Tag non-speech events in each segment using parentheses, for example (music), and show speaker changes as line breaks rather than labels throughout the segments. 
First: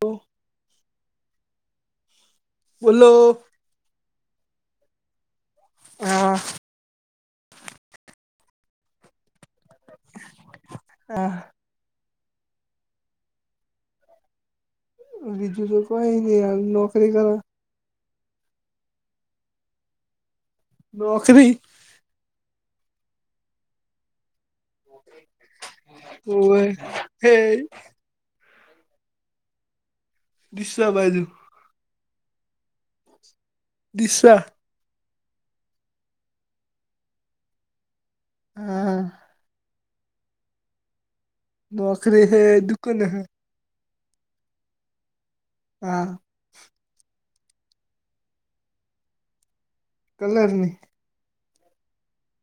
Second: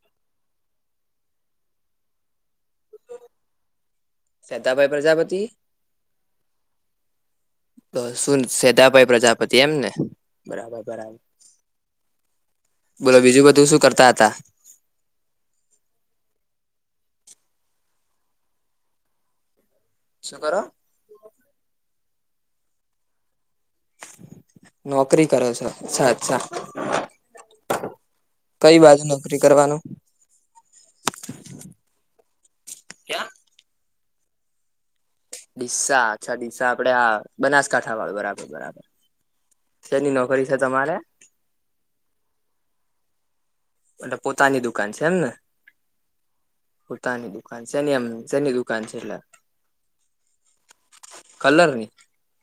હ (unintelligible) ઓલો
શેતાભાઈ પ્રજાપતિ
હ (unintelligible)
તો શું સેદાભાઈ પ્રજાપતિ એમ ને બરાબર બરાબર
હા
બોલો બીજું બધું શું કરતા હતા.
બીજું તો કોઈ નહીાર નોકરી કર
શુંકર
નોકરી
નોકરી કરો છોચછા અચ્છા
ઓવે હે
કઈ બાજુ નોકરી કરવાનુ
દસ્ બાજુ
ક્યાં
દિશા
ડીસા અચ્છા ડીસા આપડે આ બનાસકાંઠા વાળ બરાબર બરાબર
હા
શની નોકરી છે, તમારે
નોકરી હૈ દુકાન હૈ
એટલે પોતાની દુકાન છે એમ ને
હા
પોૂતાની દુકાન છેની એમ શની દુકાન છે, એટલે
કલરનીહી
કલરની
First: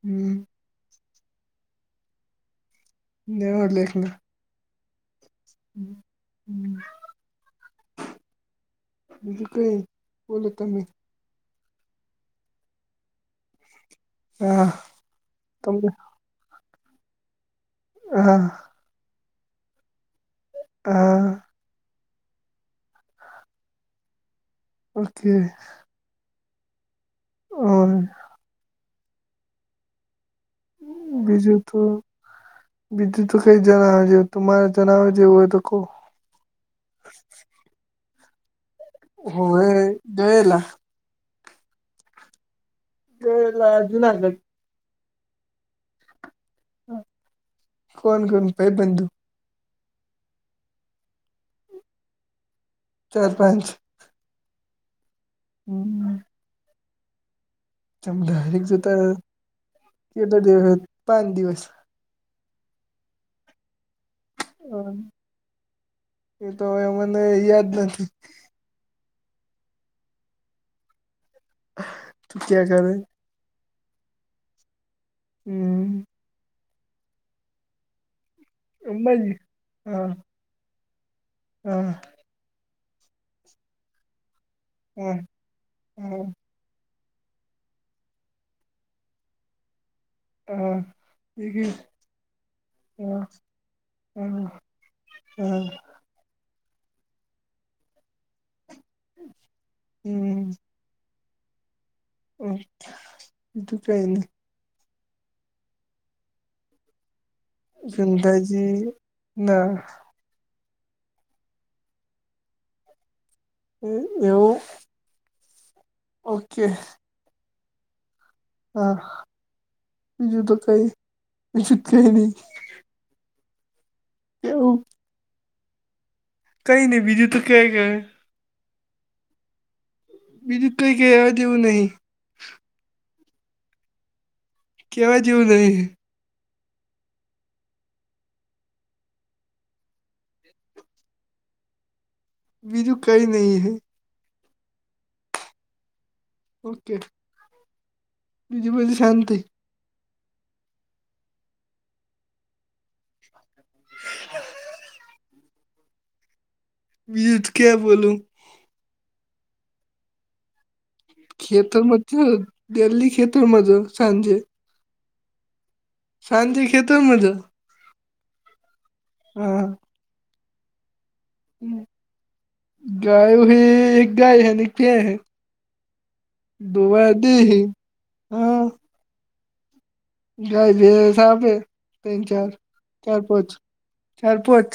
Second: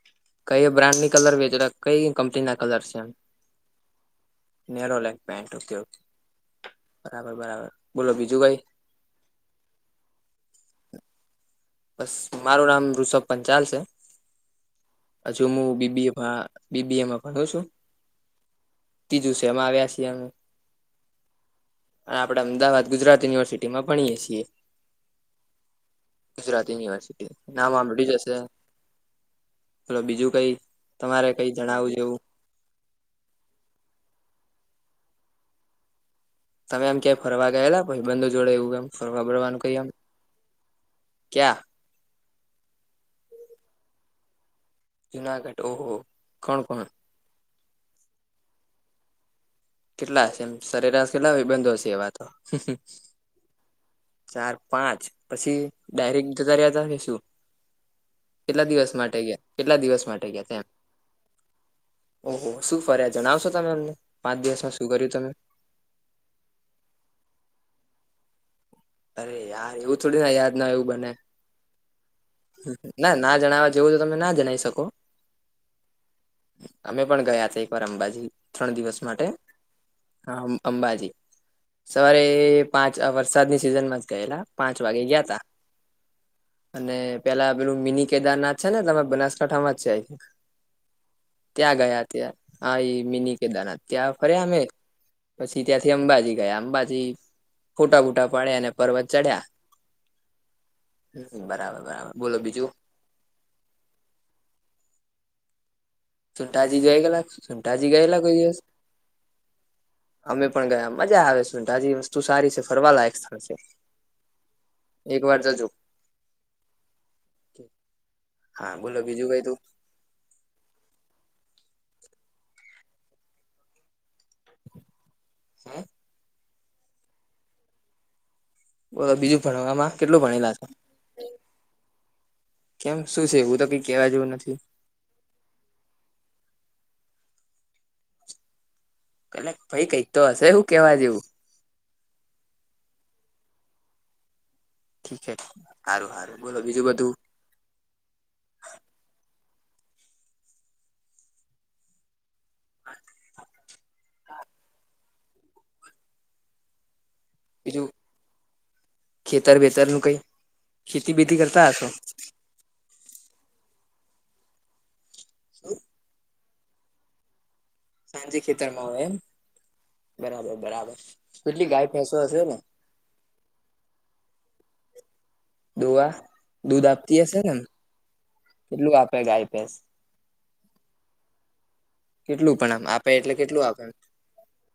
હમ્મ
કઈ બ્રાન્ડની કલર વેઘરે કઈ કંપની ના કલર છે એમ
નેરો લેખના
નેરો લેગપેન્ટ ઓકે ઓ
હમ્મ
બરાબર બરાબર બોલો બીજું કઈ
બીજું કઈ બોલો તમે
બસ મારું નામ ઋષભ પંચાલ છે,
હા
હજુ મુ
તમને
બીબીએ ભા બીબીએમ ભણો છો?
હા
ત્રીજું છે એમાં આવ્યા છીએ અમે.
હા
હા આપડા અમદાવાદ ગુજરાત યુનિવર્સિટીમાં ભણીએ છીએ.
ઓકે
ગુજરાતી યુનિવર્સિટી નામ સાંભળયુ જ હશે? બોલો બીજું કઈ? તમારે કઈ
બીજું તો
જણાવું જેવું
બીજું તો કઈ જણાવ્યા જેવુ તમારે જણાવ્યા જેવું હોય તો કો
તમે આમ ક્યાંય ફરવા ગયેલા ભાઈબંધો જોડે એવુ એમ ફરવા ફરવાનું
હોવે
કઈ એમ?
ગયેલા
ક્યા?
એલા જુનાગઢ.
જુનાગઢ ઓહો કોણ કોણ?
કોણ કોણ ભાઈબંધો.
કેટલા છે એમ સરેરાશ કેટલા ભાઈબંધો હશે એવા તો?
ચાર પાંચ
ચાર પાંચ પછી ડાયરેક જતાા રહ્યા હતા શું?
તમ ડાયરેક
કેટલા દિવસ
જતા
માટે ગયા કેટલા દિવસ માટે
કેટલા
ગયા તેમ?
દિવસ પાંચ દિવસ
ઓહો શું ફર્યા જણાવશો તમે અમને પાંચ દિવસમાં શું કર્યું તમે?
એ તો હવે મને યાદ નથી.
અરે યાર એવું થોડુ ન યાદ ના હોય એવું બને.
તું ક્યાં કરે
ના ના જણાવવા જેવું તો તમે ના જણાવી શકો.
હમ
અમે પણ ગયા છે એક વાર અંબાજી ત્રણ દિવસ માટે
અંબાજી હા
અંબાજી
હા
સવારે એ પાંચ વરસાદની સિઝન માં જ ગયેલા. પાંચ વાગે
હા
ગયા હતા.
હા
અને પેલા પેલું મિની કેદારનાથ છે ને તમે બનાસકાંઠામાં જ છે આ
હા
ત્યાં ગયા ત્યાં હા એ મિની કેદારનાથ ત્યાં ફર્યા અમે પછી ત્યાંથી અંબાજી. ગયા અંબાજી ફોટા બૂટા પાડ્યા અને પર્વત ચઢ્યા.
હમ
હ બરાબર બરાબર બોલો
હા
બીજું
બીજું (inaudible)
સુંઢાજી જય ગેલા સુંઢાજી ગયેલા કોઈ દિવસ?
ગંધાજી ના
અમે પણ ગયા મજા આવે સુંઢાજી વસ્તુ સારી છે ફરવાલાયક સ્થળ છે.
હમ એવું
એક વાર જજો.
ઓકે.
(inaudible)
હા
બોલો બીજું કઈ તું
બીજું તો કઈ બીજું જ કઈ નહી. એવું?
હા
કઈ નહી બીજું તો ક કય?
બોલો તો બીજું ભણવામાં કેટલું ભણેલા છે?
બીજું કઈ કહેવા જેવું નહી
કેમ શું છે એવું તો કઈ કેવા જેવું નથી?
કેવા જેવું નઈ.
પેલે ભાઈ કઈ તો હશે હું કેવા જેવું?
બીજું કઈ નહીં હૈ.
ઠીકે સારું સારું બોલો બીજું બધું?
બીજી બજી શાંતિ.
(inaudible)
(unintelligible) (unintelligible)
બીજું ખેતર વેતર નું કઈ? ખેતી બેતી કરતા
ખેત
હશો
મ દેલ્લી ખેત મા જ સાંજે.
(inaudible)
સાંજે ખેતરમાં જ.
સાંજે ખેતરમાં હોય એમ!
હા.
બરાબર બરાબર કેટલી ગાય ભેંસ સો હશે ને?
ગાય હ એક ગાય હૈ.
દોવા દૂધ આપતી હશે
હે
એમ કેટલું આપે ગાય ભેંસ?
જાય ભસા આપે તન ચાર
કેટલું પણ આમ આપે
ચાર
એટલે
પાંચ
કેટલું આપે
ચાર પાંચ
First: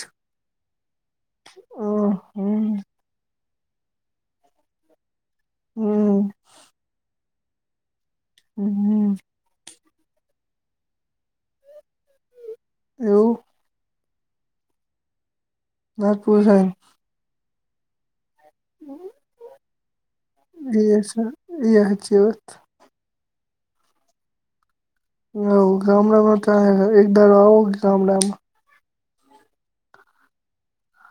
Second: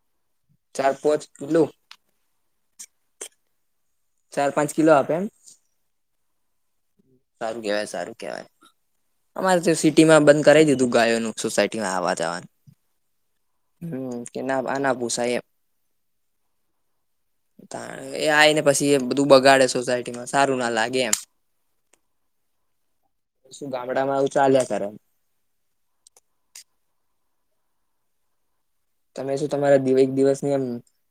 ચાર પોંચ એટલું?
હમ્મ.
ચાર પાંચ કિલો આપે એમ?
હમ્મ.
સારું કેવાય સારું કેવાય.
હમ્મ.
અમારે તો સિટીમાં બંધ કરાવી દીધું ગાયોનું સોસાયટીમાં આવવા જવાનું.
એવુ.
હમ કે ના આ ના પોસાય એમ.
નાજ પોસાય ને.
એ આય ને પછી એ બધું બગાડે સોસાયટીમાં સારું ના
એ
લાગે એમ.
એ હાચી વાત.
શું ગામડામાં આવું ચાાલ્યા કરે.
હ ગામડામાં તો એક દાર આવો ગામડામાં.
તમે શું તમારા એક દિવસ ની એમ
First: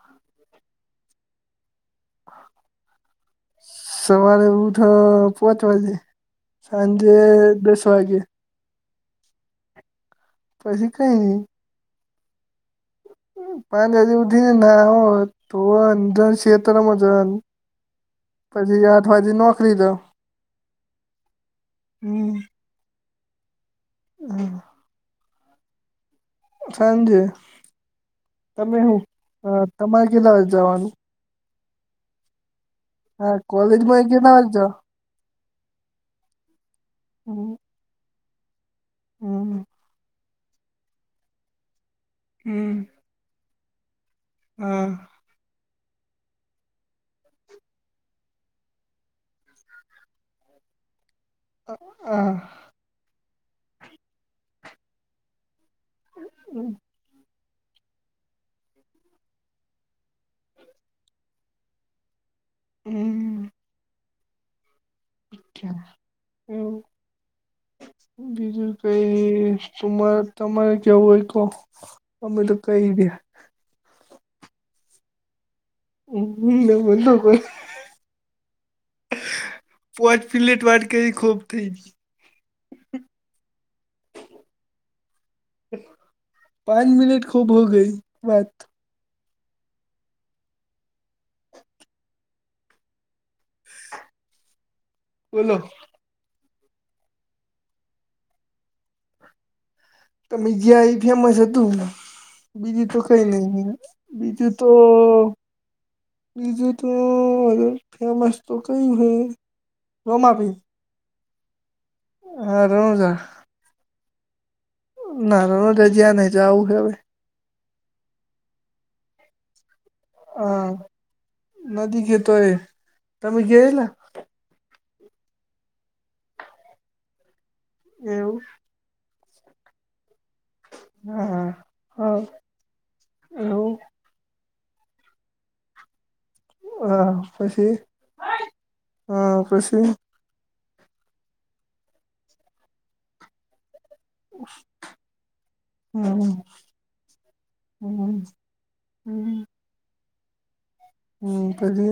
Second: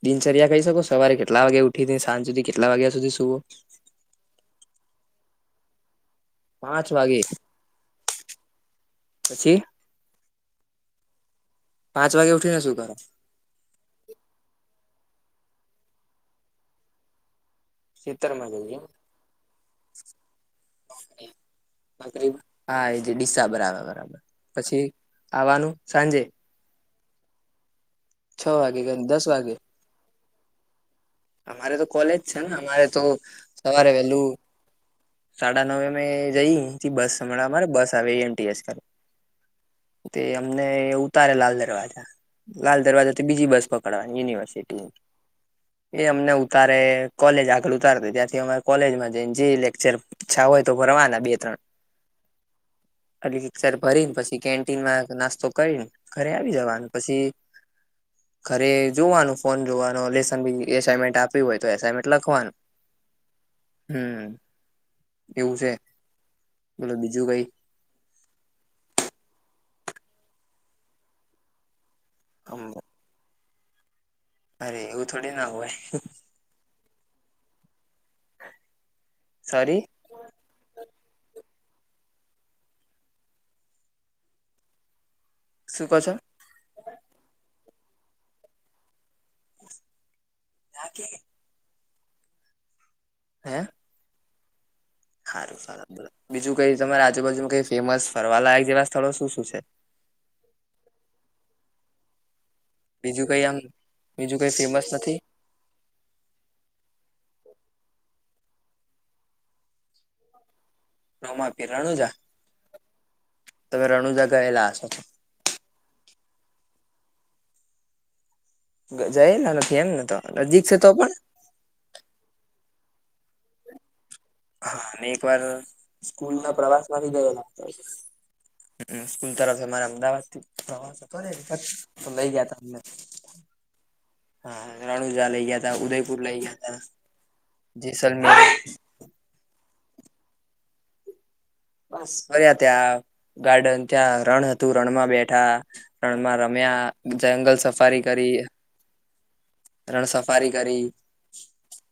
દિનચર્યા કઈ શકો સવારે કેટલા વાગે ઉઠી સાંજ સુધી કેટલા વાગ્યા સુધી સુુવો?
સવારે ઉઠ પોચ વાગે.
પાંચ
સાંજે
વાગે
દસ વાગે
(unintelligible) પછી?
પછી કઈ નહી.
પાંચ વાગે ઉઠીને શું કરો?
પાંચ વાજે ઉધી ને (unintelligible)
ખેતરમાં જઈએ
પછી આઠ વાગે નોકરી તો હમ્મ.
તકરીબ હા એજ ડીસા બરાબર બરાબર પછી આવવાનું સાંજે?
સાંજે
છ
તમે
વાગે કે
શું
દસ વાગે
તમારે કેટલા જવાનું?
અમારે તો કોલેજ છે ને અમારે તો
હા
સવારે
કોલેજમાં
વેલું
કેટલા વાગે જાવ
સાડા નવ મેમે જઈ અથી બસ હણા અમારે બસ આવે એમટી આજકાલ
હમ્મ.
તે અમને ઉતારે લાલ દરવાજા લાલ
હમ
દરવાજાથી બીજી બસ પકડવાની યુનિવર્સિટી.
હા
એ અમને ઉતારે કોલેજ આગળ ઉતાર ત્યાંથી અમારે કોલેજમાં જઈને જે લેક્ચર અચ્છા હોય તો ભરવાના બે
હા
(unintelligible) ભરીને પછી કેન્ટીનમાં નાસ્તો કરીને ઘરે આવી જવાનું પછી ઘરે જોવાનું ફોન જોવાનો લેસન બી એસાઇનમેન્ટ આપી હોય તો એસાઇનમેન્ટ લખવાનું.
હમ્મ.
હમ્મ.
અચ્છા એવું.
બોલો બીજું કઈ
બીજું કઈ તમારે કેવું હોય તો? અમે તો કઈ ગયા.
અરે એવું થોડી ના હોય.
હમ નમો નમો
સારી
પોંચ પિલેટ વાટ કેવી ખોબ થઈ.
શું કહો છો
પાંચ મિનટ ખૂબ હો ગઈ વાત
આ કે
(inaudible)
હે
બોલો
સારું સારું બીજું કઈ તમારા આજુબાજુમાં કઈ ફેમસ ફરવા લાયક જેવા સ્થળો શું શું છે.
તમે જ્યા એ ફેમસ હતું. બીજું તો ખાઈ
કઈ આમ
નઈ બીજું
કઈ
તો
ફેમસ નથી
બીજું તો હ ફેમસ તો કઈ હય રમા ભ
રોમા પીરણું
હા રમજ
તમે રણુજા ગયેલા.
ના ના ના રણુજા જ્યાં નહ જ આવું છે હવે
જઈ લ ફી એમ ને તો નજીક
હા
છે તો પણ
નદી ગતો એ તમે ગયાલા
હા એક વાર સ્કૂલ ના પ્રવાસ માંથી ગયેલા. હતા.
એવું
સ્કૂલ તરફ મારા અમદાવાદ થી પ્રવાસ હતો
હા
તો
હા
લઈ ગયા ત અમે
એવું
હા રણુઝા લઇ ગયા તા ઉદયપુર લઇ ગયા હતા જેસલર
હ પશી
બસ ફર્યા ત્યાં ગાર્ડન ત્યાં રણ હતું રણમાં બેઠા
હમ
રણમાં રમ્યા જંગલ સફારી
હમ
કરી.
(inaudible)
રણ સફારી કરી.
હમ પછી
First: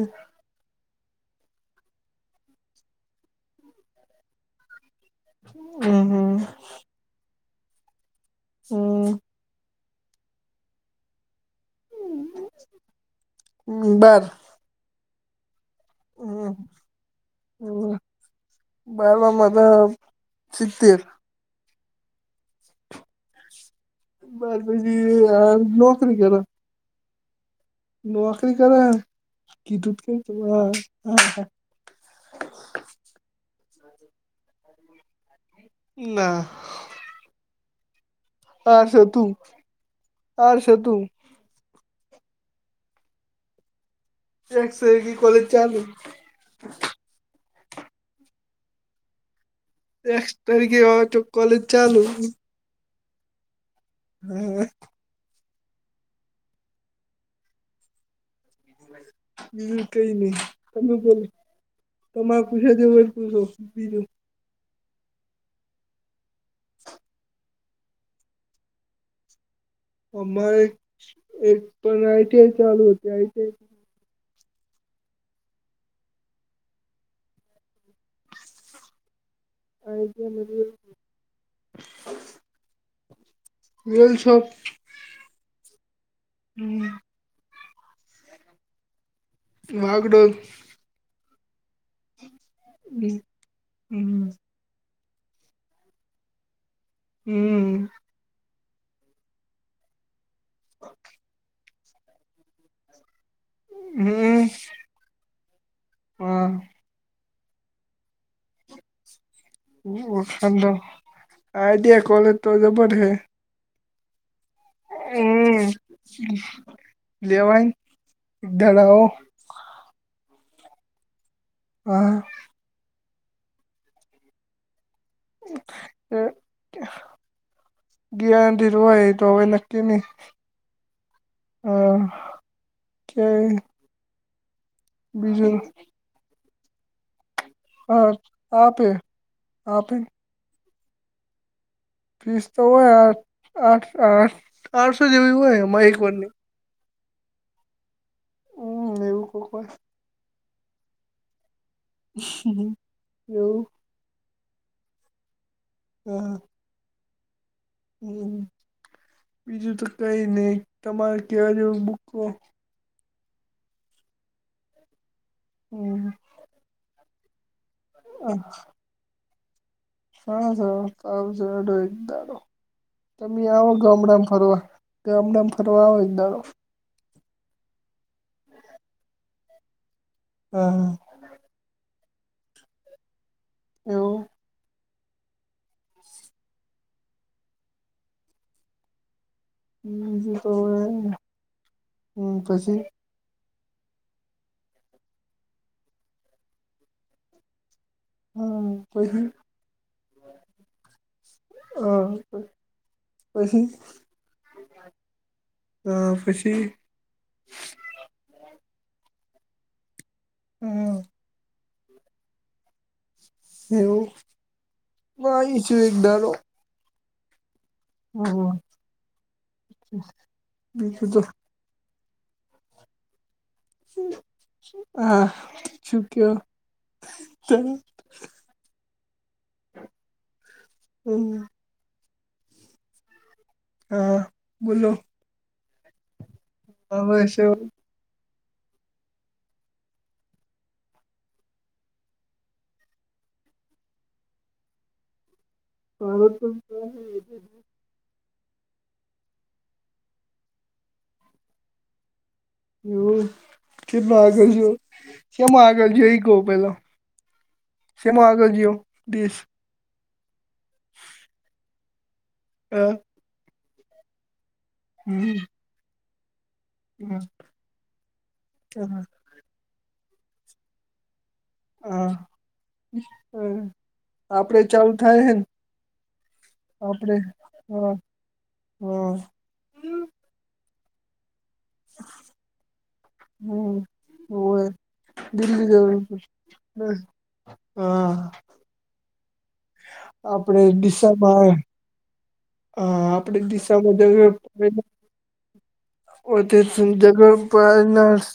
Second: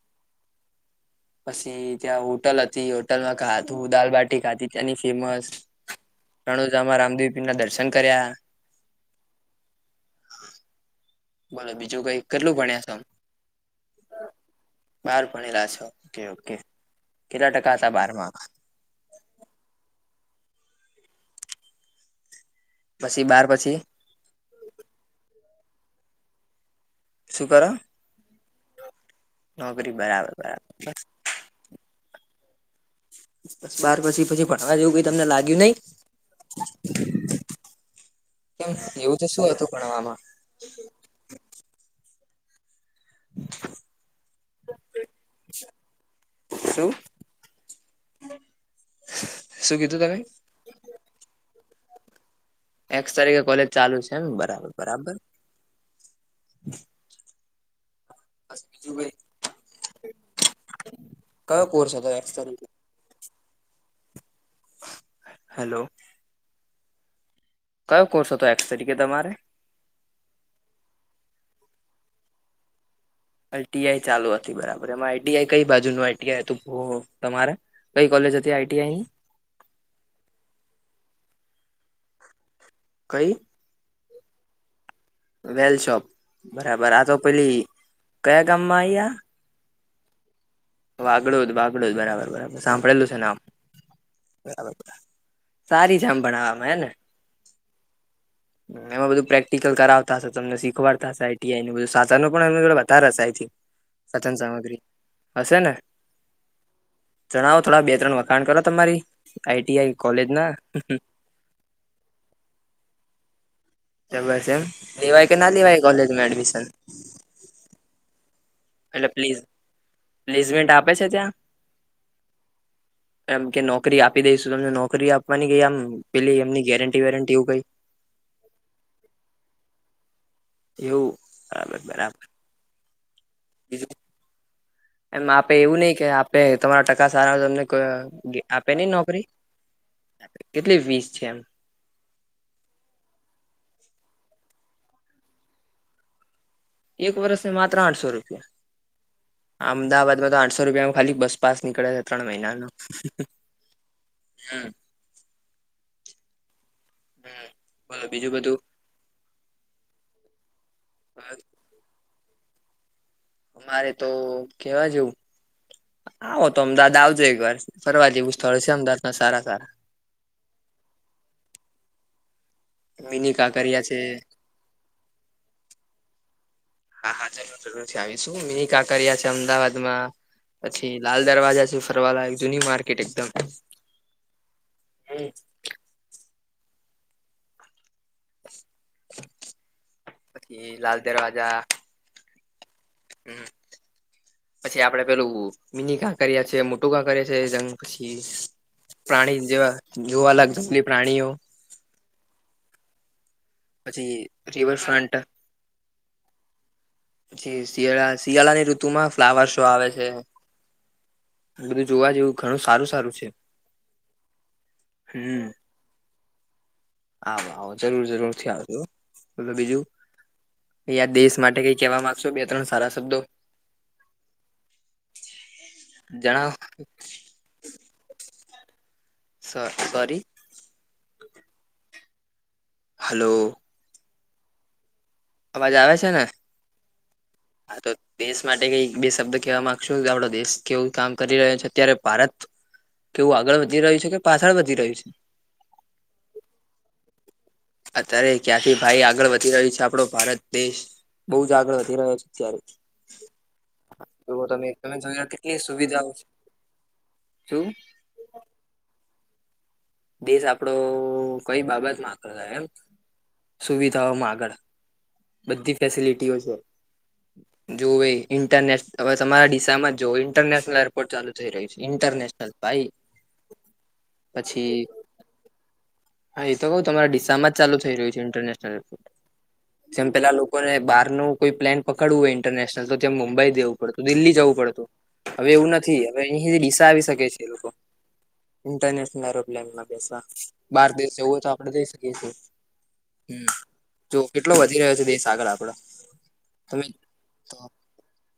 પછી ત્યાં હોટલ હતી હોટલમાં ખાધું દાલબાટી ખાધી. ત્યાંની ફેમસ
હમ
રણોજામાં રામદેવી પીર ના દર્શન કર્યા.
હમ
બોલો બીજું કઈ કેટલું ભણ્યા છો
બાર
બાર ભણેલા છો. ઓકે
હમ
ઓકે કેટલા ટકા હતા બારમાં
બારવામા તો સીતેર
પછી બાર પછી
બસ પજી નોકરી કરી.
શુ કરો?
નોકરી કરે
નોકરી
કીધું કે
બરાબર બરાબર
હા
બસ બાર પછી પછી ભણવા જેવું કઈ તમને લાગ્યું નહીં.
ના
કેમ
આર્ટ્સ
એવું તો
હતું
શું ભણવામાં
આર્ટ્સ હતું.
(inaudible)
એક સેગી કોલેજ ચાલુ.
શું (inaudible) તમે
એક તારીખે હોવે તો કોલેજ ચાલુ.
એક્સ તારીકે કોલેજ ચાલુ છે એમ
હા
બરાબર બરાબર. બીજું ભાઈ
હું કઈ ની તમે બોલો
કયો કોર્સ એક્સ
તમારે
તારીખે
પૂછે દ બલુ બીજું.
હેલો કયો કોર્સ હતો એક્સ તરીકે તમારે
અમારેક એક પણ આઈટીઆઈ ચાલુતી આઈટી
ટીઆઈ ચાલુ હતી બરાબર એમાં આઈટીઆઈ કઈ બાજુનું આઈટીઆઇ હતુ, ઓહો તમારે કઈ કોલેજ અતી આઈટીઆઈ ની
(unintelligible)
કઈ
વેલસોફ્ટ
વેલ શોપ બરાબર આ તો પેલી કયા ગામમાં આયી આ
વાઘડોલ
વાઘડુંદ બાઘડુંદ બરાબર બરાબર સાંભળેલું છે નામ
હમ
બરાબર સારી જામ ભણાવામાં હેને
હુ
એમાં બધું પ્રેક્ટિકલ કરાવતા હશે તમને શીખવાડતા હશે આઈટીઆઈ નુ બધુ સા સનું પન એમની જોડે વધારે હસે આઈ થિન્ક સતન
હમ
સામગ્રી હશે ને
હા
જણાવો થોડા બે ત્રણ વાત ખાણ કરો તમારી આઈટીઆઈ કોલેજ ના
આઇટીઆઇ કોલેજ તો જબર હે
તો બસ એમ લેવાય કે ના લેવાય એ કોલેજમાં એડમિશન
લેવાઈ
એટલે પ્લીસ પ્લીઝમેન્ટ આપે છે, ત્યા
હા
એમ કે નોકરી આપી દઈશું તમને નોકરી આપવાની ગઇ આમ
એ
પેલી એમની ગેરંટી વેરંટી એવું કઈ
ગેરંટી જ હોય તો હવે નક્કી ની
એવું
હ
બરાબર બરાબર
ક્યાંય
બીજું એમ આપે એવું નઈ કે આપે તમારા ટકા સારા હોય તો તમને ક
હા
કે આપે નઈ નોકરી
આપે
કેટલી ફિસ છે, એમ
ફીસ તો હોય આઠ આઠ આઠ આઠસો જેવી હોય એમાં એક વરની
એક વરસને માત્ર આઠસો રૂપિયા
હમ એવું કોક હોય
અમદાવાદમાં તો આઠસો રૂપિયામા ખાલી બસપાસ નીકળે હે ત્રણ મહિનાનો
હમ, એવું
હુ
હ
હું
હમ બીજું તો કઈ નઇ તમારે કેવા જેવુ બુકો
મારે તો કેવા જેવુ
(unintelligible)
આવો તો અમદાવાદ આવજે એક વાર ફરવા જેવું સ્થળ સે અમદાવાદ ના સારા સારા
હા હા ત
મિની
તમેય આવો
કાંકરિયા છે
ગામડામાં ફરવા ગામડામાં ફરવા આવો એક દાડો
હા હા જરૂર જરૂર થી આવીશું મિની કાકરિયા છે અમદાવાદમાં
હા હા
પછી. લાલ દરવાજા છે ફરવા લાયક જૂની માર્કેટ એકદમ
એવું
હું (inaudible)
હ તો
પછી લાલ દરવાજા
હ પછી.
હમ પછી આપડે પેલું મિની કા કરએી મોટું કા કરીએ છે, જંગ પછી
હા પછી
પ્રાણી જેવા જોવા લગ જપલી પ્રાણીઓ.
હમ્મ પછી
પછી રિવરફ્રન્ટ
આ પછી
પછી શિયાળા શિયાળા ની ઋતુ માં ફ્લાવર શો આવે છે.
હમ્મ
બધું જોવા જેવું ઘણું સારુ સારુ છે.
એવું મા ઈ છું એક ડારો.
આવ આવ જરૂર જરૂર થી આવજો તો બીજું
બીજું
અહીયા
તો
દેશ માટે કઈ કેવા માં ક્સો બે બે ત્રણ સારા શબ્દો.
હા છું કયો
જણાવો
તં
સ સોરી.
હમ.
હલો
હા બોલો.
અવાજ આવે છે ને?
આવે છે
હા તો દેશ માટે કઈ બે શબ્દ કહેવા માંગશો કે આપડો દેશ કેવું કામ કરી રહ્યો છે અત્યારે ભારત. કેવું આગળ વધી રહ્યું છે કે પાછળ વધી રહ્યું છે.
ભારત (inaudible)
અત્યારે ક્યાંથી ભાઈ આગળ વધી રહ્યું છે આપડો ભારત દેશ બહુ જ આગળ વધી રહ્યો છે. અત્યારે
એવું કેટલો
તો
આગળ
તમે
ગયો
તમે જોઈ
કેમ આગળ જઈ કઉ પેલા
છું?
શે માં આગળ ગીયો દેશ.
દેશ આપડો કઈ બાબતમાં આગળ થાય એમ
હા
સુવિધાઓમાં આગળ.
હમ.
બધી ફેસિલિટીઓ છે જો ઇન્ટરનેટ. તમારા દિશામાં જો ઇન્ટરનેશનલ. (unintelligible) ચાલુ થઈ રહ્યું છે
હા
ઇન્ટરનેશનલ ભાઈ પછી.
(unintelligible)
હા એ તો કહો તમારા
આપડે
ડીસામાં જ ચાલુ
હા
થઈ રહ્યું છે ઇન્ટરનેશનલ એરપોર્ટ.
હા
જેમ પેલા લોકો ને બાર નું કોઈ પ્લેન પકડવું હોય ઇન્ટરનેશનલ તો તે મુંબઈ જવું
હમ
પડતું દિલ્હી જવું
હોવે
પડતું. હવે
દિલ્હી
એવું નથી
જવું
હવે અહી દિશ
પડશે
આવી શકે છે એ લોકો
હા
ઇન્ટરનેશનલ એરોપ્લેન. મા બેસવા
આપડે
બાર દેશ જવું
દિશામાં
હોય તો
આવે
આપડે જઈ શકીએ છે
હા આપડી દિશા
વધી રહ્યો છે દેશ આગળ આપડો
(unintelligible)
તમે તો
(unintelligible)